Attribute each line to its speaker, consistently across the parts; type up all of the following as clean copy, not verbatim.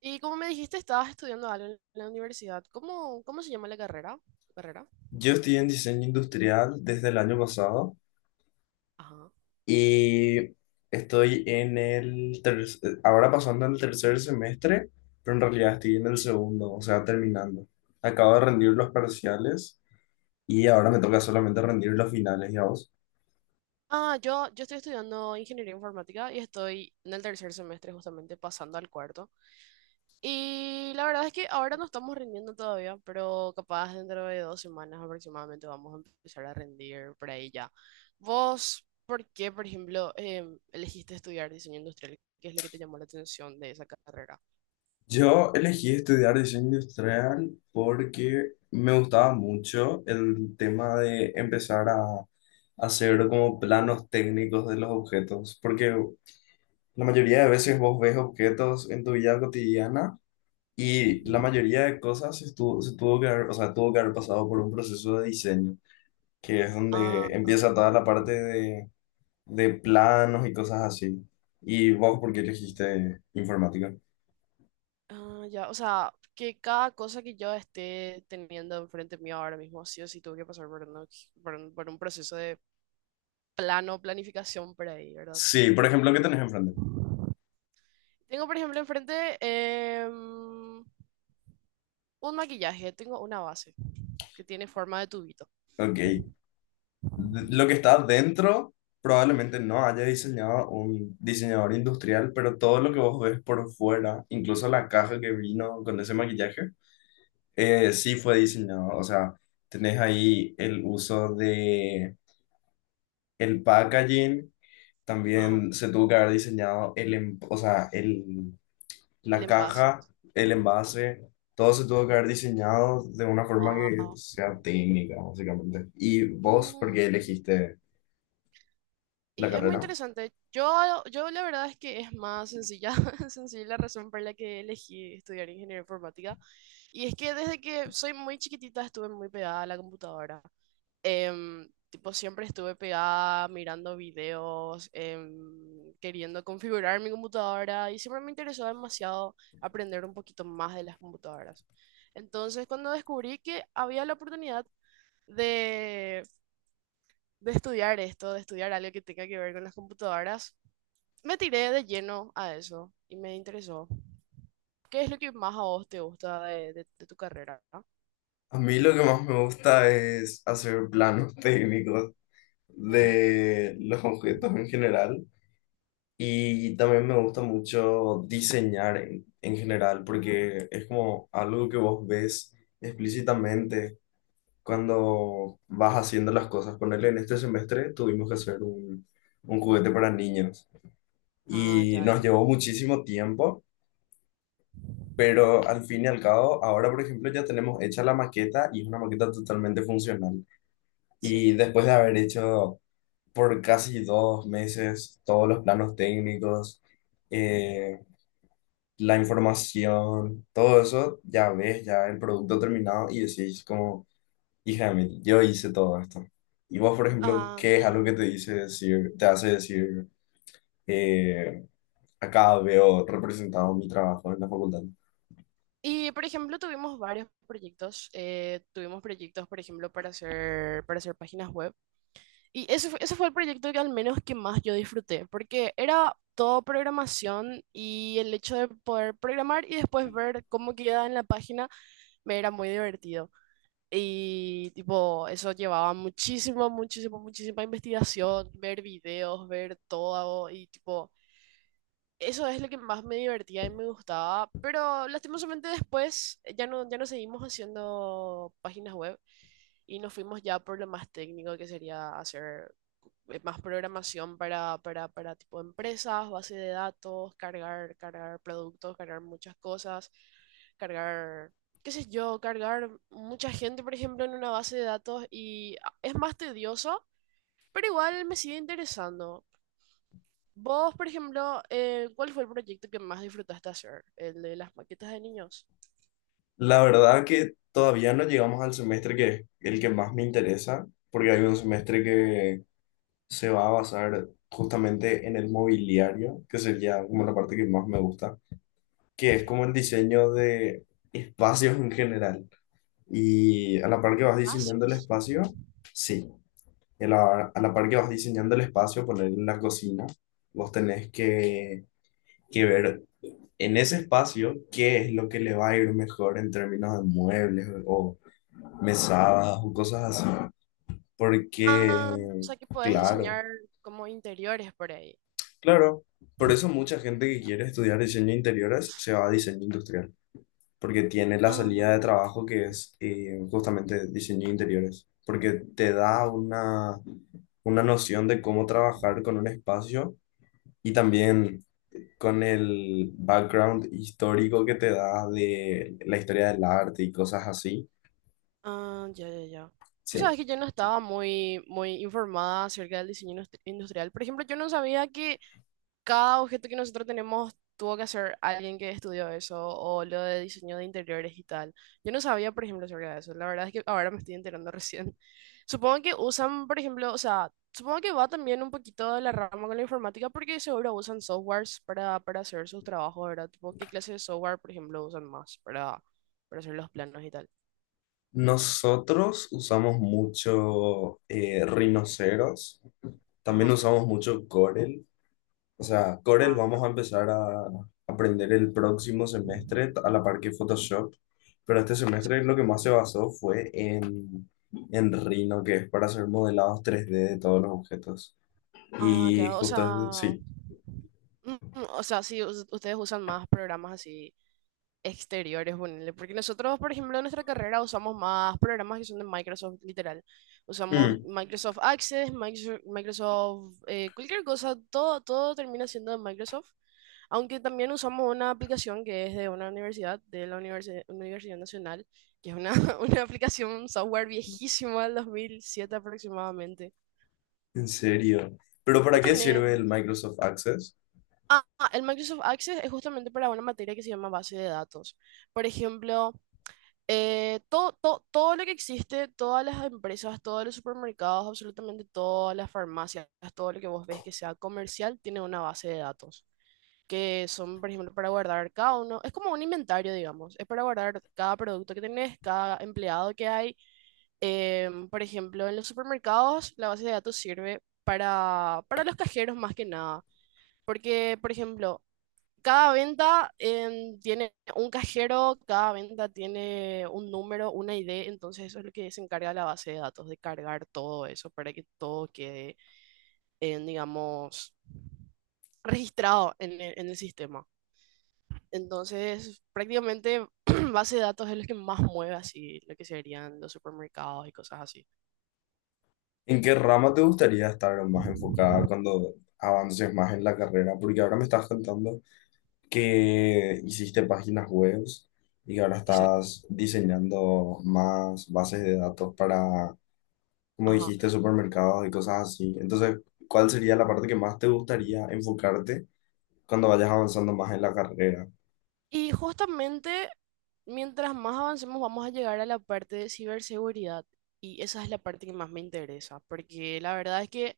Speaker 1: Y como me dijiste, estabas estudiando algo en la universidad. ¿Cómo se llama la carrera? ¿Carrera?
Speaker 2: Yo estoy en diseño industrial desde el año pasado
Speaker 1: Ajá.
Speaker 2: y estoy en el ahora pasando al tercer semestre, pero en realidad estoy en el segundo, o sea, terminando. Acabo de rendir los parciales y ahora me toca solamente rendir los finales, ya vos.
Speaker 1: Ah, yo estoy estudiando ingeniería informática y estoy en el tercer semestre, justamente pasando al cuarto. Y la verdad es que ahora no estamos rindiendo todavía, pero capaz dentro de 2 semanas aproximadamente vamos a empezar a rendir por ahí ya. ¿Vos por qué, por ejemplo, elegiste estudiar diseño industrial? ¿Qué es lo que te llamó la atención de esa carrera?
Speaker 2: Yo elegí estudiar diseño industrial porque me gustaba mucho el tema de empezar a hacer como planos técnicos de los objetos, porque la mayoría de veces vos ves objetos en tu vida cotidiana y la mayoría de cosas se tuvo que haber, o sea, tuvo que haber pasado por un proceso de diseño, que es
Speaker 1: Ah,
Speaker 2: donde empieza toda
Speaker 1: ya.
Speaker 2: la parte de planos y cosas así. ¿Y vos por qué elegiste informática?
Speaker 1: Ah, ya, o sea, que cada cosa que yo esté teniendo enfrente mío ahora mismo, sí o sí tuve que pasar por un proceso de planificación por ahí, ¿verdad?
Speaker 2: Sí, por ejemplo, ¿qué tenés enfrente?
Speaker 1: Tengo, por ejemplo, enfrente un maquillaje, tengo una base que tiene forma de tubito.
Speaker 2: Ok. Lo que está dentro probablemente no haya diseñado un diseñador industrial, pero todo lo que vos ves por fuera, incluso la caja que vino con ese maquillaje, sí fue diseñado, o sea, tenés ahí el uso de el packaging,
Speaker 1: Ajá,
Speaker 2: también se tuvo que haber diseñado el, o sea, el,
Speaker 1: el
Speaker 2: la
Speaker 1: envase.
Speaker 2: caja, el envase, todo se tuvo que haber diseñado de una forma que
Speaker 1: Wow.
Speaker 2: sea técnica, básicamente. ¿Y vos por qué elegiste la
Speaker 1: Y es muy
Speaker 2: carrera?
Speaker 1: interesante. Yo la verdad es que es más sencilla, sencilla la razón por la que elegí estudiar ingeniería informática. Y es que desde que soy muy chiquitita estuve muy pegada a la computadora. Tipo, siempre estuve pegada mirando videos, queriendo configurar mi computadora y siempre me interesó demasiado aprender un poquito más de las computadoras. Entonces, cuando descubrí que había la oportunidad de de estudiar esto, de estudiar algo que tenga que ver con las computadoras, me tiré de lleno a eso y me interesó. ¿Qué es lo que más a vos te gusta de tu carrera, ¿no?
Speaker 2: A mí lo que más me gusta es hacer planos técnicos
Speaker 1: Ujú.
Speaker 2: de los objetos en general. Y también me gusta mucho diseñar en general, porque es como algo que vos ves explícitamente cuando vas haciendo las cosas. Ponerle en este semestre tuvimos que hacer un juguete para niños
Speaker 1: Ah,
Speaker 2: y
Speaker 1: ya, ya,
Speaker 2: nos
Speaker 1: ya.
Speaker 2: llevó muchísimo tiempo, pero al fin y al cabo, ahora por ejemplo ya tenemos hecha la maqueta y es una maqueta totalmente funcional.
Speaker 1: Sí.
Speaker 2: Y después de haber hecho por casi 2 meses todos los planos técnicos, eh, la información, todo eso, ya ves ya el producto terminado y decís como, hija de mí, yo hice todo esto. Y vos, por ejemplo,
Speaker 1: Ah,
Speaker 2: ¿qué es
Speaker 1: claro.
Speaker 2: algo que te dice decir, te hace decir, eh, acá veo representado mi trabajo en la facultad?
Speaker 1: Y, por ejemplo, tuvimos varios proyectos. Tuvimos proyectos, por ejemplo, para hacer páginas web. Y ese fue el proyecto que al menos que más yo disfruté, porque era todo programación y el hecho de poder programar y después ver cómo queda en la página me era muy divertido. Y tipo, eso llevaba muchísimo, muchísimo, muchísima investigación, ver videos, ver todo y tipo, eso es lo que más me divertía y me gustaba, pero lastimosamente después ya no seguimos haciendo páginas web y nos fuimos ya por lo más técnico que sería hacer más programación para tipo empresas, base de datos, cargar productos, cargar muchas cosas, cargar, qué sé yo, cargar mucha gente, por ejemplo, en una base de datos y ah, es más tedioso, pero igual me sigue interesando. Vos, por ejemplo, ¿cuál fue el proyecto que más disfrutaste hacer? ¿El de las maquetas de niños?
Speaker 2: La verdad que todavía no llegamos al semestre que es el que más me interesa, porque hay un semestre que se va a basar justamente en el mobiliario, que sería como la parte que más me gusta que es
Speaker 1: Sí.
Speaker 2: como el diseño de espacios en general. Y a la par que vas diseñando el
Speaker 1: Espacios.
Speaker 2: espacio, sí, y a la par que vas diseñando el espacio, poner en la cocina, vos tenés que ver en ese espacio qué es lo que le va a ir mejor en términos de muebles o mesadas o cosas así.
Speaker 1: Ah, o
Speaker 2: Porque,
Speaker 1: sea que podés
Speaker 2: claro,
Speaker 1: diseñar como interiores por ahí.
Speaker 2: claro, por eso mucha
Speaker 1: Ah,
Speaker 2: gente que
Speaker 1: ya.
Speaker 2: quiere estudiar diseño de interiores se va a diseño industrial, porque tiene la
Speaker 1: Ah,
Speaker 2: salida de trabajo que es justamente diseño de interiores, porque te da una noción de cómo trabajar con un espacio y también con el background histórico que te da de la historia del arte y cosas así.
Speaker 1: ah, ya, ya, ya. Tú
Speaker 2: Sí.
Speaker 1: sabes que yo no estaba muy, muy informada acerca del diseño industrial. Por ejemplo, yo no sabía que cada objeto que nosotros tenemos tuvo que hacer alguien que estudió eso o lo de diseño de interiores y tal. Yo no sabía, por ejemplo, sobre eso. La verdad es que ahora me estoy enterando recién. Supongo que usan, por ejemplo, o sea, supongo que va también un poquito de la rama con la informática porque seguro usan softwares para hacer sus trabajos, ¿verdad? Tipo, ¿qué clase de software, por ejemplo, usan más para hacer los planos y tal?
Speaker 2: Nosotros usamos mucho rinoceros, también
Speaker 1: Ajá,
Speaker 2: usamos mucho Corel. O sea, Corel
Speaker 1: ah, ya.
Speaker 2: vamos a empezar a aprender el próximo semestre a la par que Photoshop, pero este
Speaker 1: Sí.
Speaker 2: semestre lo que más se basó fue en Rhino, que es para hacer modelados 3D de todos los objetos.
Speaker 1: Ah, ya,
Speaker 2: Y
Speaker 1: o
Speaker 2: justo,
Speaker 1: sea,
Speaker 2: sí.
Speaker 1: o sea, sí, ustedes usan más programas así exteriores, ponele. Porque nosotros, por ejemplo, en nuestra carrera usamos más programas que son de Microsoft, literal. Usamos
Speaker 2: Mm,
Speaker 1: Microsoft Access, Microsoft, cualquier cosa, todo, todo termina siendo de Microsoft. Aunque también usamos una aplicación que es de una universidad, de la Universidad Nacional, que es una, una aplicación, un software viejísimo del 2007 aproximadamente.
Speaker 2: en serio. ¿Pero
Speaker 1: Vos
Speaker 2: para qué
Speaker 1: tenés...
Speaker 2: sirve el Microsoft Access?
Speaker 1: Ah, ah, el Microsoft Access es justamente para una materia que se llama base de datos. Por ejemplo, eh, todo, todo, todo lo que existe, todas las empresas, todos los supermercados, absolutamente todas las farmacias, todo lo que vos ves que sea comercial, tiene una base de datos, que son, por ejemplo, para guardar cada uno, es como un inventario, digamos, es para guardar cada producto que tenés, cada empleado que hay. Por ejemplo, en los supermercados, la base de datos sirve para los cajeros más que nada, porque, por ejemplo, cada venta tiene un cajero, cada venta tiene un número, una ID, entonces eso es lo que se encarga la base de datos, de cargar todo eso para que todo quede, en, digamos, registrado en el sistema. Entonces, prácticamente base de datos es lo que más mueve así, lo que serían los supermercados y cosas así.
Speaker 2: ¿En qué rama te gustaría estar más enfocada cuando avances más en la carrera? Porque ahora me estás contando que hiciste páginas web y ahora
Speaker 1: Exacto.
Speaker 2: estás diseñando más bases de datos para, como
Speaker 1: Ajá.
Speaker 2: dijiste, supermercados y cosas así. Entonces, ¿cuál sería la parte que más te gustaría enfocarte cuando vayas avanzando más en la carrera?
Speaker 1: Y justamente, mientras más avancemos, vamos a llegar a la parte de ciberseguridad. Y esa es la parte que más me interesa, porque la verdad es que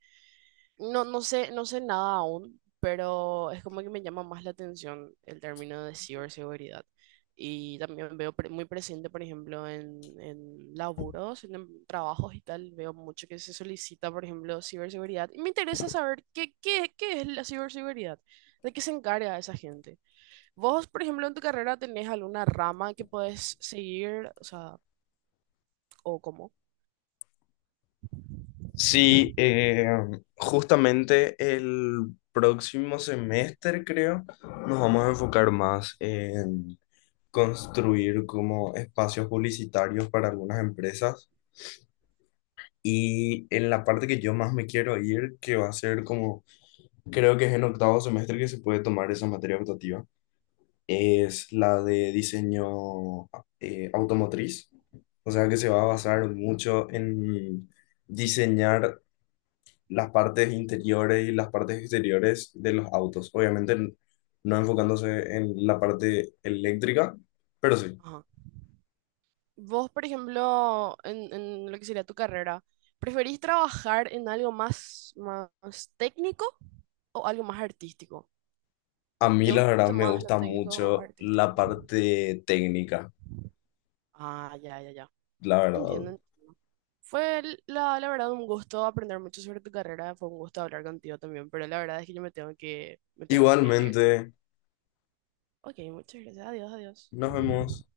Speaker 1: no, no sé, no sé nada aún, pero es como que me llama más la atención el término de ciberseguridad. Y también veo muy presente, por ejemplo, en laburos, trabajos y tal, veo mucho que se solicita, por ejemplo, ciberseguridad. Y me interesa saber qué es la ciberseguridad, de qué se encarga esa gente. Vos, por ejemplo, en tu carrera tenés alguna rama que podés seguir, o sea, o cómo.
Speaker 2: Sí, justamente el próximo semestre, creo, nos vamos a enfocar más en construir como espacios publicitarios para algunas empresas. Y en la parte que yo más me quiero ir, que va a ser como, creo que es en octavo semestre que se puede tomar esa materia optativa, es la de diseño, automotriz. O sea que se va a basar mucho en diseñar las partes interiores y las partes exteriores de los autos. Obviamente no enfocándose en la parte eléctrica, pero sí.
Speaker 1: Ajá. Vos, por ejemplo, en lo que sería tu carrera, ¿preferís trabajar en algo más, más técnico o algo más artístico?
Speaker 2: A
Speaker 1: ¿Te
Speaker 2: mí la verdad
Speaker 1: gusta
Speaker 2: me
Speaker 1: más lo
Speaker 2: gusta
Speaker 1: técnico o
Speaker 2: mucho la
Speaker 1: artístico?
Speaker 2: parte técnica,
Speaker 1: Ah, ya, ya, ya.
Speaker 2: la verdad.
Speaker 1: Entiendo. Entiendo. Fue la verdad un gusto aprender mucho sobre tu carrera, fue un gusto hablar contigo también, pero la verdad es que yo me tengo que ir.
Speaker 2: Igualmente,
Speaker 1: Ok, muchas gracias, adiós, adiós.
Speaker 2: nos vemos.